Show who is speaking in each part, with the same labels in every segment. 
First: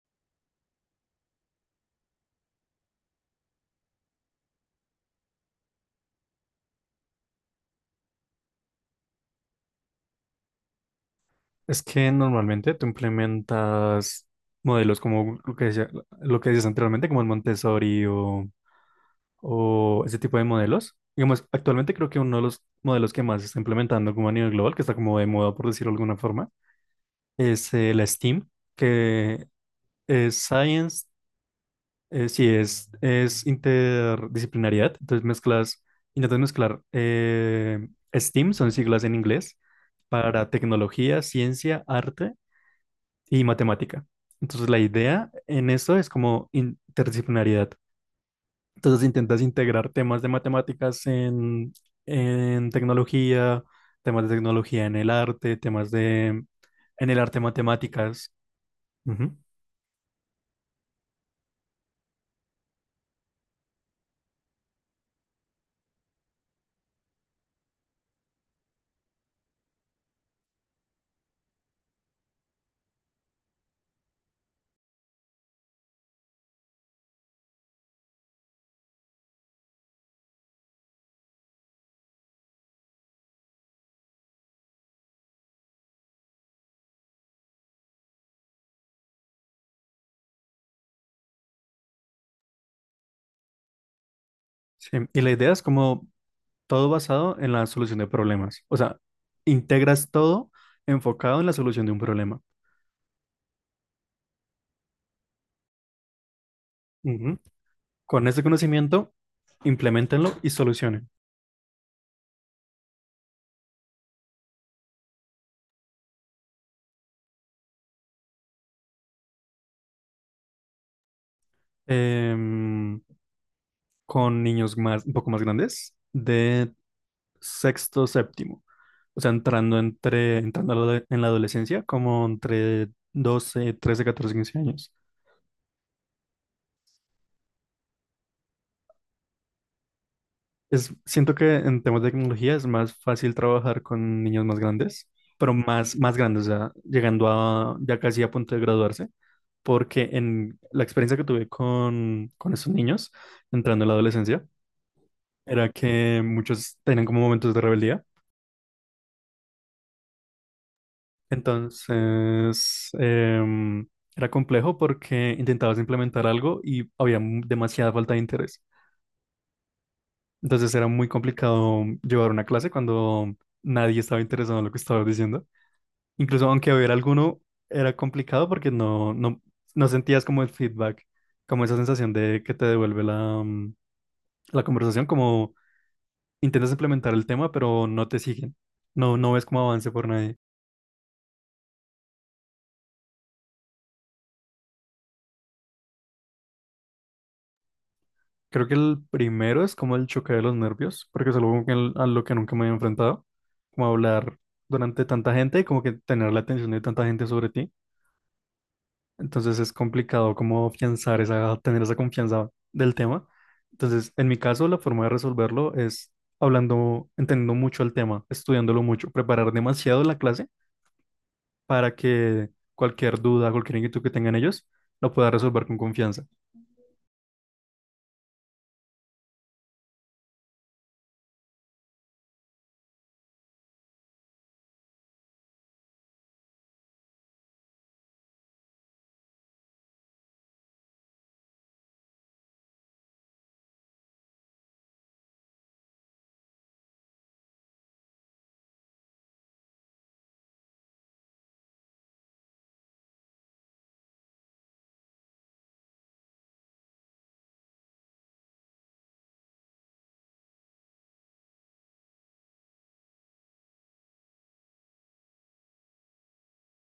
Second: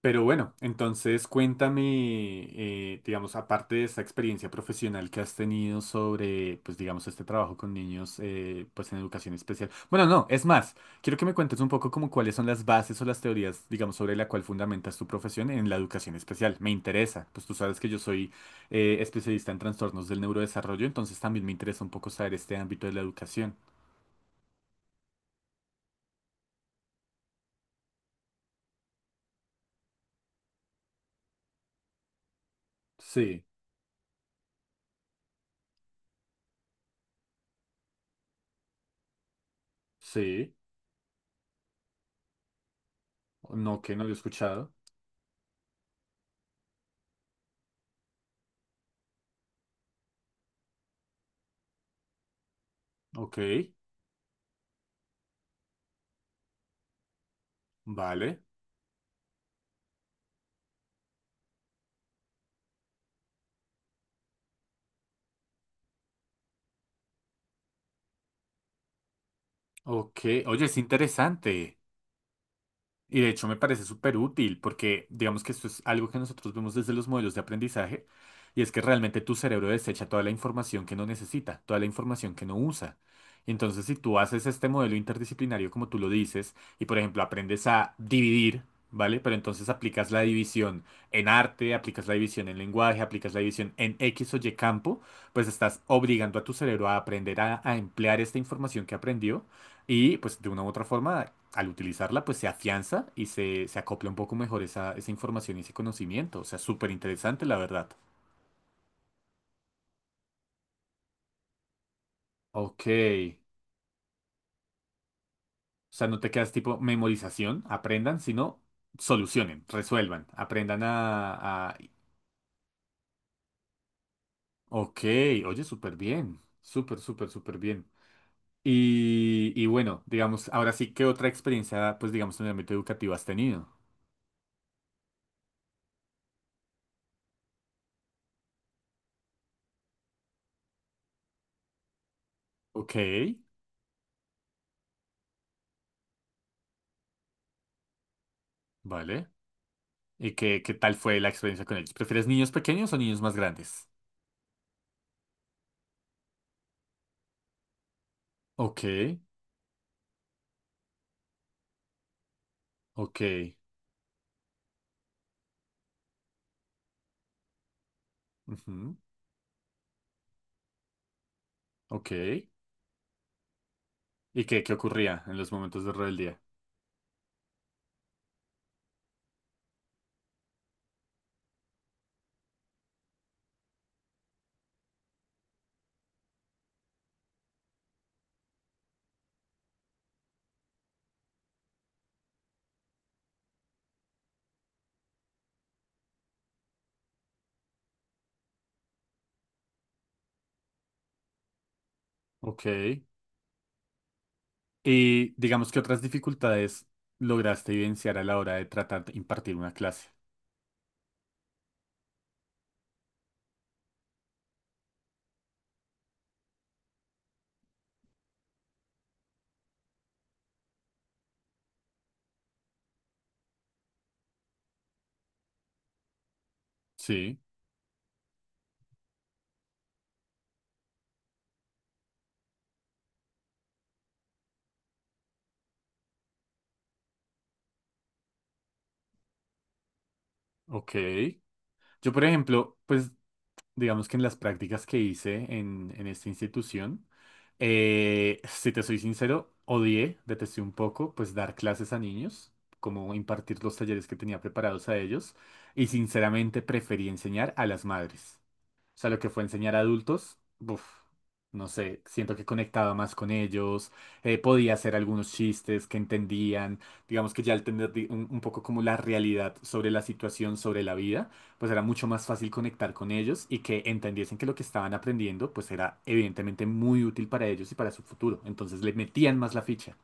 Speaker 1: Pero bueno, entonces cuéntame, digamos, aparte de esa experiencia profesional que has tenido sobre, pues digamos, este trabajo con niños, pues en educación especial. Bueno, no, es más, quiero que me cuentes un poco como cuáles son las bases o las teorías, digamos, sobre la cual fundamentas tu profesión en la educación especial. Me interesa, pues tú sabes que yo soy especialista en trastornos del neurodesarrollo, entonces también me interesa un poco saber este ámbito de la educación.
Speaker 2: Es que normalmente tú implementas modelos como lo que decía, lo que decías anteriormente, como el Montessori o ese
Speaker 1: Sí,
Speaker 2: tipo de modelos. Digamos, actualmente creo que uno de los modelos que más se está implementando como a nivel global, que está como de moda, por decirlo de alguna forma,
Speaker 1: sí,
Speaker 2: es la STEAM, que es
Speaker 1: no que no lo he
Speaker 2: Science,
Speaker 1: escuchado.
Speaker 2: sí, es interdisciplinariedad. Entonces mezclas, intentas mezclar STEAM, son siglas en inglés,
Speaker 1: Ok,
Speaker 2: para tecnología, ciencia, arte y matemática. Entonces la idea
Speaker 1: vale.
Speaker 2: en esto es como interdisciplinariedad. Entonces intentas integrar temas de matemáticas en tecnología, temas de tecnología en el arte, temas de
Speaker 1: Ok,
Speaker 2: en el arte
Speaker 1: oye, es
Speaker 2: matemáticas.
Speaker 1: interesante.
Speaker 2: Ujú.
Speaker 1: Y de hecho me parece súper útil porque digamos que esto es algo que nosotros vemos desde los modelos de aprendizaje y es que realmente tu cerebro desecha toda la información que no necesita, toda la información que no usa. Entonces, si tú haces este modelo interdisciplinario como tú lo dices y por ejemplo aprendes a dividir, ¿vale? Pero entonces aplicas la división en arte, aplicas la división en lenguaje, aplicas la división en X o Y campo, pues estás obligando a tu cerebro a aprender a emplear esta información que aprendió y pues de una u otra forma, al utilizarla, pues se afianza y se acopla un poco mejor esa información y ese conocimiento. O sea, súper interesante, la verdad.
Speaker 2: Sí, y la idea es como todo basado en la solución de problemas. O sea,
Speaker 1: Ok.
Speaker 2: integras
Speaker 1: O
Speaker 2: todo enfocado en la solución de un problema.
Speaker 1: sea, no te quedas tipo memorización, aprendan, sino solucionen, resuelvan,
Speaker 2: Ujú.
Speaker 1: aprendan
Speaker 2: Con ese
Speaker 1: a...
Speaker 2: conocimiento, implementenlo y solucionen.
Speaker 1: Ok, oye, súper bien. Súper, súper, súper bien. Y bueno, digamos, ahora sí, ¿qué otra experiencia, pues digamos, en el ámbito educativo has tenido?
Speaker 2: Em, con niños más, un poco más grandes, de sexto, séptimo. O sea, entrando,
Speaker 1: Ok,
Speaker 2: entrando a la en la adolescencia, como entre 12, 13, 14, 15 años.
Speaker 1: vale. ¿Y qué, qué tal fue la experiencia con ellos? ¿Prefieres niños pequeños o niños más grandes?
Speaker 2: Siento que en temas de tecnología es más fácil trabajar con niños más grandes, pero
Speaker 1: Ok,
Speaker 2: más, más grandes, o sea, llegando a ya casi a punto de graduarse,
Speaker 1: ok,
Speaker 2: porque en la experiencia que tuve con esos niños, entrando en la adolescencia, era
Speaker 1: ujú,
Speaker 2: que muchos tenían como momentos de rebeldía.
Speaker 1: ok. ¿Y qué, qué ocurría en los momentos de
Speaker 2: Entonces,
Speaker 1: rebeldía?
Speaker 2: era complejo porque intentabas implementar algo y había demasiada falta de interés. Entonces era muy complicado llevar una clase cuando nadie estaba interesado en lo que estabas diciendo. Incluso aunque hubiera alguno, era complicado porque no, no, no sentías como el feedback, como esa sensación de que te devuelve la conversación, como intentas implementar el tema, pero no te siguen. No, no ves
Speaker 1: Ok.
Speaker 2: como avance por nadie.
Speaker 1: Y digamos que otras dificultades lograste evidenciar a la hora de tratar de impartir una clase.
Speaker 2: Creo que el primero es como el choque de los nervios, porque es algo a lo que nunca me había enfrentado, como hablar durante tanta gente y como que tener la atención de tanta gente sobre ti. Entonces es complicado como afianzar esa, tener esa confianza del tema. Entonces,
Speaker 1: Sí,
Speaker 2: en mi caso, la forma de resolverlo es hablando, entendiendo mucho el tema, estudiándolo mucho, preparar demasiado la clase para que cualquier duda, cualquier inquietud que tengan ellos, lo pueda resolver con confianza.
Speaker 1: ok. Yo, por ejemplo, pues digamos que en las prácticas que hice en esta institución, si te soy sincero, odié, detesté un poco, pues dar clases a niños, como impartir los talleres que tenía preparados a ellos, y sinceramente preferí enseñar a las madres. O sea, lo que fue enseñar a adultos, uf, no sé, siento que conectaba más con ellos, podía hacer algunos chistes que entendían, digamos que ya al tener un poco como la realidad sobre la situación, sobre la vida, pues era mucho más fácil conectar con ellos y que entendiesen que lo que estaban aprendiendo, pues era evidentemente muy útil para ellos y para su futuro. Entonces le metían más la ficha.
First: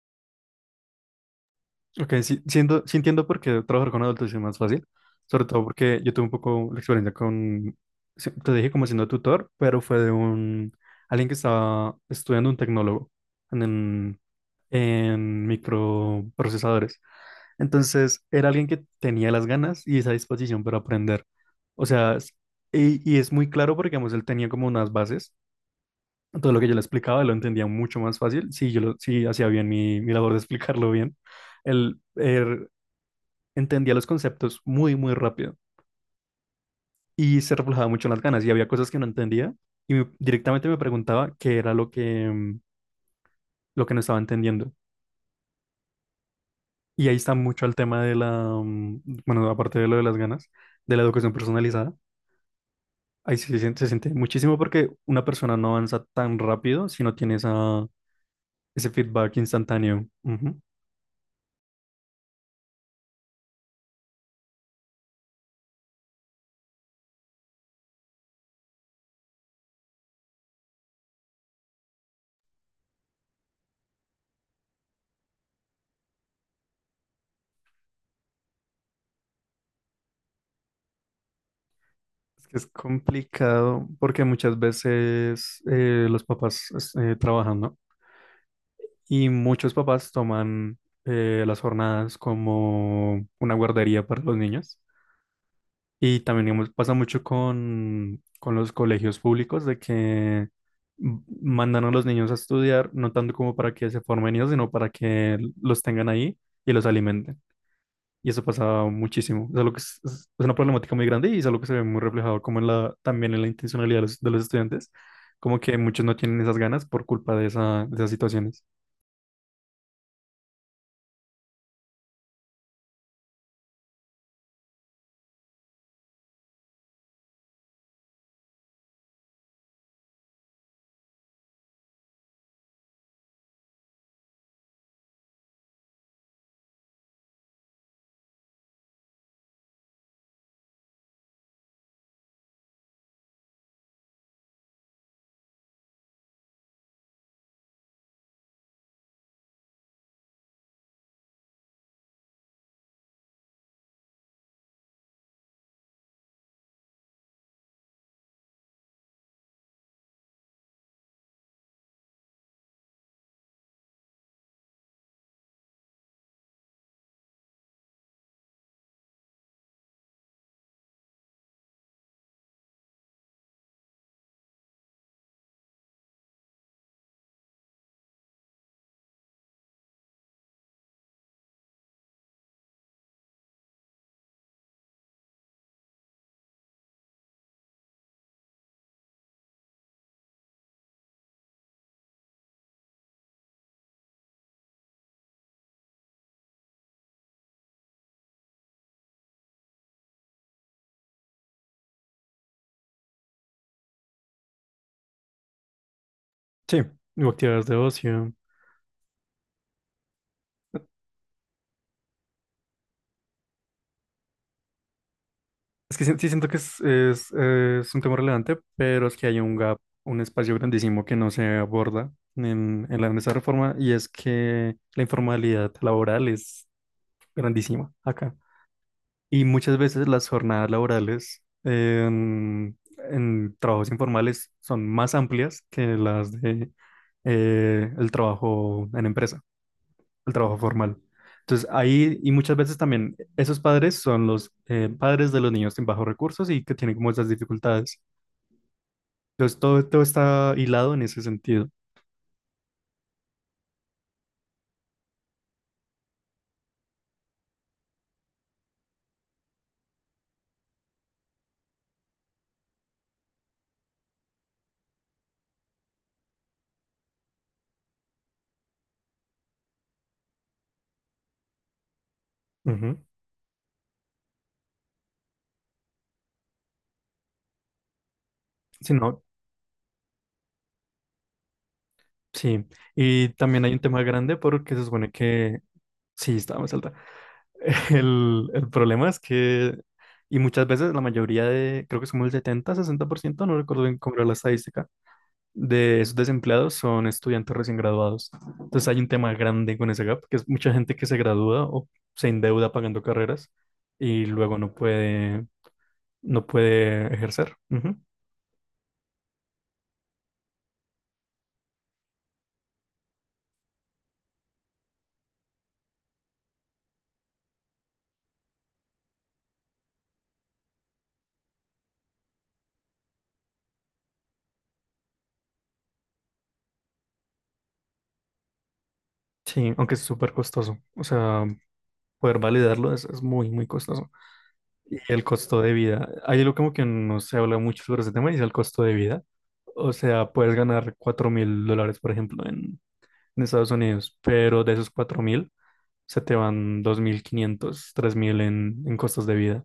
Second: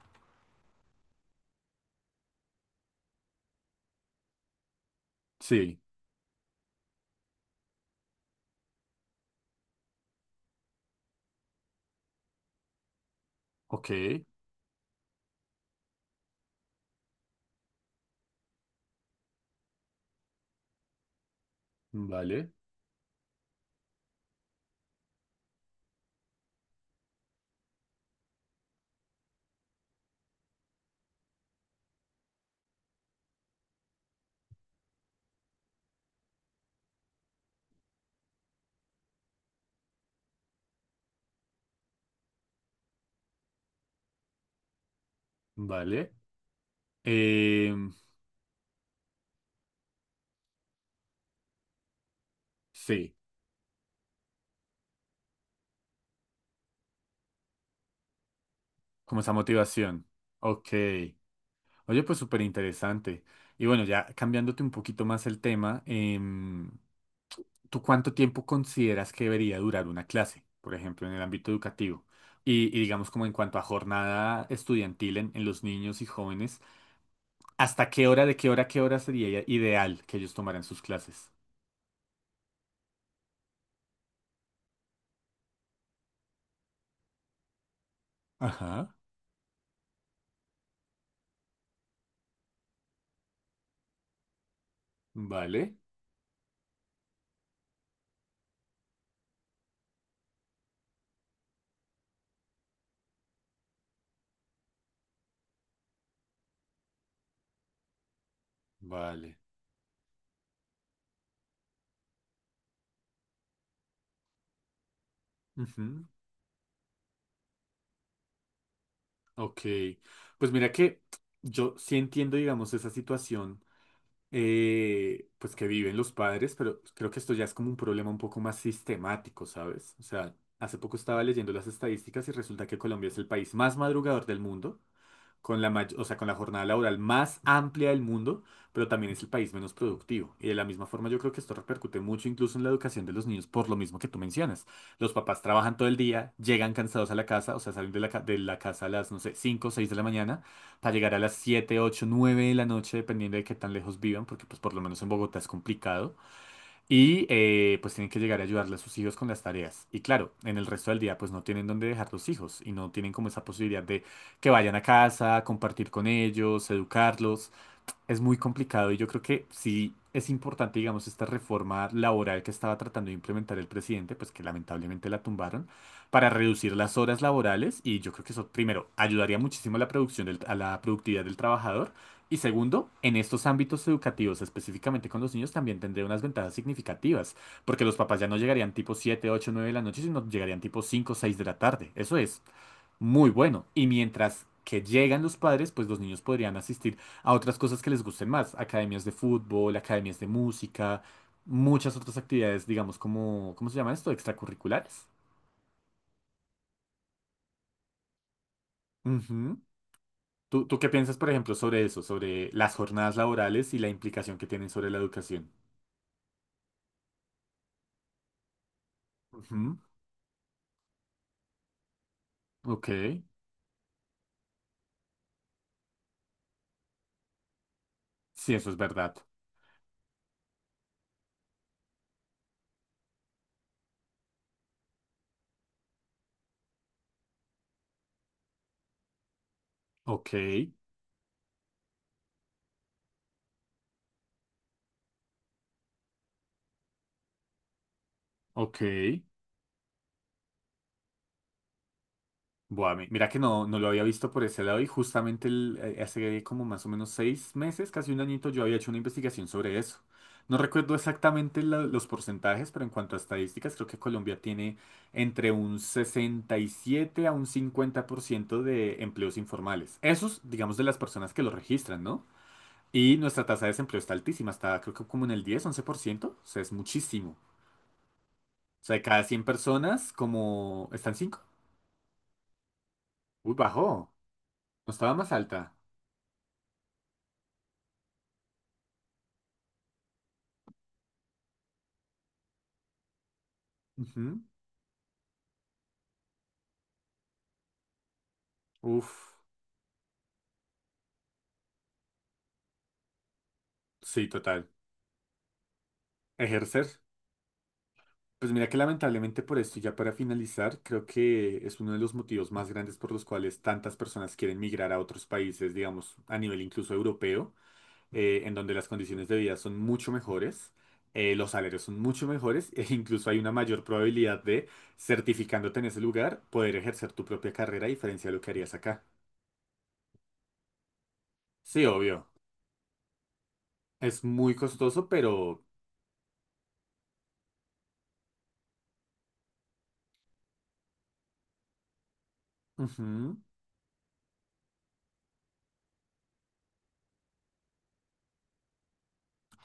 Speaker 2: Ok, sí, siento, sí entiendo por qué trabajar con adultos es más fácil, sobre todo
Speaker 1: Sí,
Speaker 2: porque yo tuve un poco la experiencia con, sí, te dije como siendo tutor, pero fue de un, alguien que estaba estudiando un tecnólogo en,
Speaker 1: ok,
Speaker 2: en microprocesadores. Entonces, era alguien que tenía las ganas y esa disposición para aprender. O sea,
Speaker 1: vale,
Speaker 2: y es muy claro porque, digamos, él tenía como unas bases, todo lo que yo le explicaba, él lo entendía mucho más fácil, si si hacía bien mi labor de explicarlo bien. Él entendía los conceptos muy, muy rápido y se reflejaba mucho en las ganas y había cosas que no entendía y directamente me preguntaba qué era lo que no estaba entendiendo.
Speaker 1: vale.
Speaker 2: Y ahí está mucho el
Speaker 1: Em,
Speaker 2: tema de la, bueno, aparte de lo de las ganas, de la educación personalizada.
Speaker 1: sí,
Speaker 2: Ahí sí se siente muchísimo porque una persona no avanza tan rápido si no tiene esa, ese
Speaker 1: como esa
Speaker 2: feedback
Speaker 1: motivación.
Speaker 2: instantáneo. Ujú.
Speaker 1: Ok. Oye, pues súper interesante. Y bueno, ya cambiándote un poquito más el tema, ¿tú cuánto tiempo consideras que debería durar una clase, por ejemplo, en el ámbito educativo? Y digamos como en cuanto a jornada estudiantil en los niños y jóvenes, ¿hasta qué hora, de qué hora, a qué hora sería ideal que ellos tomaran sus clases?
Speaker 2: Es que es complicado porque muchas veces los papás trabajan, ¿no?
Speaker 1: Ajá,
Speaker 2: Y muchos papás toman las jornadas como una guardería para los niños.
Speaker 1: vale,
Speaker 2: Y también digamos, pasa mucho con los colegios públicos de que mandan a los niños a estudiar, no tanto como para que se formen ellos, sino para que los tengan ahí y los alimenten. Y eso pasa
Speaker 1: vale.
Speaker 2: muchísimo. Es algo que es una problemática muy grande y es algo que se ve muy reflejado como en la, también en la intencionalidad de de los estudiantes, como que muchos
Speaker 1: Ujú,
Speaker 2: no tienen esas ganas por culpa de esa, de esas situaciones.
Speaker 1: ok, pues mira que yo sí entiendo, digamos, esa situación pues que viven los padres, pero creo que esto ya es como un problema un poco más sistemático, ¿sabes? O sea, hace poco estaba leyendo las estadísticas y resulta que Colombia es el país más madrugador del mundo, con la o sea, con la jornada laboral más amplia del mundo, pero también es el país menos productivo. Y de la misma forma yo creo que esto repercute mucho incluso en la educación de los niños por lo mismo que tú mencionas. Los papás trabajan todo el día, llegan cansados a la casa, o sea, salen de de la casa a las, no sé, 5 o 6 de la mañana para llegar a las 7, 8, 9 de la noche, dependiendo de qué tan lejos vivan, porque pues por lo menos en Bogotá es complicado. Y pues tienen que llegar a ayudarle a sus hijos con las tareas. Y claro, en el resto del día pues no tienen dónde dejar los hijos y no tienen como esa posibilidad de que vayan a casa, compartir con ellos, educarlos. Es muy complicado y yo creo que sí es importante, digamos, esta reforma laboral que estaba tratando de implementar el presidente, pues que lamentablemente la tumbaron, para reducir las horas laborales y yo creo que eso, primero, ayudaría muchísimo a la a la productividad del trabajador y segundo, en estos ámbitos educativos, específicamente con los niños, también tendría unas ventajas significativas, porque los papás ya no llegarían tipo 7 8 9 de la noche, sino llegarían tipo 5 6 de la tarde. Eso es muy bueno. Y mientras que llegan los padres, pues los niños podrían asistir a otras cosas que les gusten más, academias de fútbol, academias de música, muchas otras actividades, digamos, como, ¿cómo se llama esto? Extracurriculares.
Speaker 2: Sí, o actividades de ocio.
Speaker 1: Ujú. ¿Tú qué piensas, por ejemplo, sobre eso, sobre las jornadas laborales y la implicación que tienen sobre la educación?
Speaker 2: Es que sí, sí siento que es un tema relevante, pero es que hay un
Speaker 1: Ujú.
Speaker 2: gap, un espacio grandísimo que no se aborda en,
Speaker 1: Ok.
Speaker 2: en la, en esa reforma y es que la informalidad laboral es grandísima acá.
Speaker 1: Sí, eso es verdad.
Speaker 2: Y muchas veces las jornadas laborales en trabajos informales son más amplias que las de el trabajo en empresa, al
Speaker 1: Ok.
Speaker 2: trabajo formal. Entonces, ahí, y muchas veces también esos padres son los padres de los niños con bajos recursos y que tienen como esas dificultades.
Speaker 1: Ok.
Speaker 2: Entonces, todo está hilado en ese sentido.
Speaker 1: Buah, mira que no, no lo había visto por ese lado y justamente hace como más o menos 6 meses, casi un añito, yo había hecho una investigación sobre eso. No recuerdo exactamente los porcentajes, pero en cuanto a estadísticas, creo que Colombia tiene entre un 67 a un 50% de empleos informales. Esos, digamos, de las personas que los registran, ¿no?
Speaker 2: Ujú.
Speaker 1: Y nuestra tasa de desempleo está altísima, está creo que como en el 10, 11%, o sea, es muchísimo. O
Speaker 2: Sí,
Speaker 1: sea, de
Speaker 2: no,
Speaker 1: cada 100 personas, como... ¿Están 5
Speaker 2: sí. Y
Speaker 1: Uy,
Speaker 2: también hay un tema
Speaker 1: bajó.
Speaker 2: grande porque se
Speaker 1: No
Speaker 2: supone
Speaker 1: estaba más
Speaker 2: que,
Speaker 1: alta.
Speaker 2: sí, está más alta. El problema es que, y muchas veces la mayoría de, creo que es como el 70, 60%, no recuerdo bien cómo era la
Speaker 1: Ujú.
Speaker 2: estadística, de esos desempleados son estudiantes recién graduados. Entonces hay un tema
Speaker 1: Uf,
Speaker 2: grande con ese gap, que es mucha gente que se gradúa o se endeuda pagando carreras y
Speaker 1: sí,
Speaker 2: luego
Speaker 1: total.
Speaker 2: no puede, no
Speaker 1: Ejercer.
Speaker 2: puede ejercer. Ujú.
Speaker 1: Pues mira que lamentablemente por esto, y ya para finalizar, creo que es uno de los motivos más grandes por los cuales tantas personas quieren migrar a otros países, digamos, a nivel incluso europeo, en donde las condiciones de vida son mucho mejores, los salarios son mucho mejores, e incluso hay una mayor probabilidad de, certificándote en ese lugar, poder ejercer tu propia carrera a diferencia de lo que harías acá.
Speaker 2: Sí, aunque es súper costoso. O sea,
Speaker 1: Sí, obvio.
Speaker 2: poder validarlo es muy, muy costoso.
Speaker 1: Es muy
Speaker 2: Y
Speaker 1: costoso,
Speaker 2: el costo
Speaker 1: pero...
Speaker 2: de vida. Hay algo como que no se habla mucho sobre ese tema y es el costo de vida. O sea, puedes ganar $4,000, por ejemplo, en,
Speaker 1: ujú.
Speaker 2: en Estados Unidos, pero de esos 4,000, se te van 2,500 3,000 en costos de vida.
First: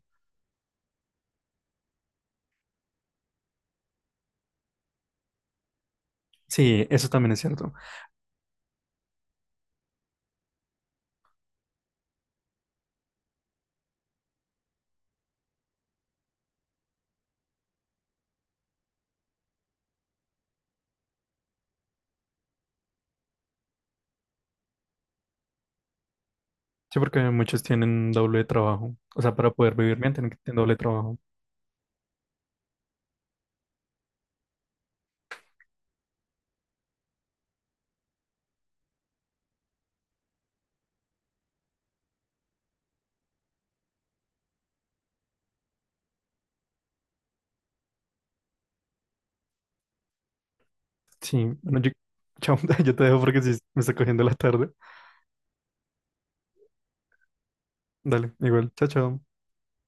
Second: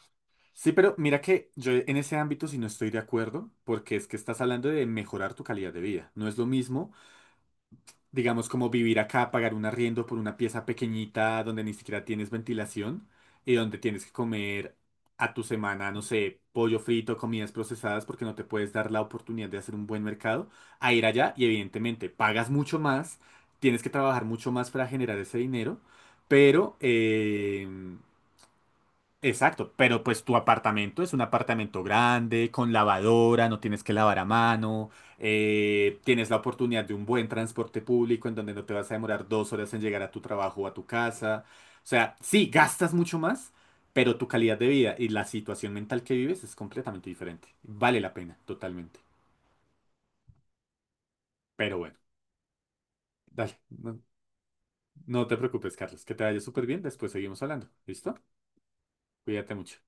Speaker 1: Sí, pero mira que yo en ese ámbito sí no estoy de acuerdo, porque es que estás hablando de mejorar tu calidad de vida. No es lo
Speaker 2: Sí,
Speaker 1: mismo,
Speaker 2: eso también es cierto.
Speaker 1: digamos, como vivir acá, pagar un arriendo por una pieza pequeñita donde ni siquiera tienes ventilación y donde tienes que comer a tu semana, no sé, pollo frito, comidas procesadas, porque no te puedes dar la oportunidad de hacer un buen mercado, a ir allá y evidentemente pagas mucho más, tienes que trabajar mucho más para generar ese dinero, pero...
Speaker 2: Sí, porque muchos tienen doble trabajo. O sea, para
Speaker 1: exacto,
Speaker 2: poder vivir
Speaker 1: pero
Speaker 2: bien
Speaker 1: pues
Speaker 2: tienen que
Speaker 1: tu
Speaker 2: tener doble
Speaker 1: apartamento es
Speaker 2: trabajo.
Speaker 1: un apartamento grande, con lavadora, no tienes que lavar a mano, tienes la oportunidad de un buen transporte público en donde no te vas a demorar 2 horas en llegar a tu trabajo o a tu casa. O sea, sí, gastas mucho más, pero tu calidad de vida y la situación mental que vives es completamente diferente. Vale la pena, totalmente.
Speaker 2: Sí,
Speaker 1: Pero
Speaker 2: bueno,
Speaker 1: bueno,
Speaker 2: chao, yo te dejo porque sí,
Speaker 1: dale,
Speaker 2: me está
Speaker 1: no,
Speaker 2: cogiendo la tarde.
Speaker 1: no te preocupes, Carlos, que te vaya súper bien, después seguimos hablando. ¿Listo?
Speaker 2: Dale, igual, chao, chao.
Speaker 1: Cuídate mucho.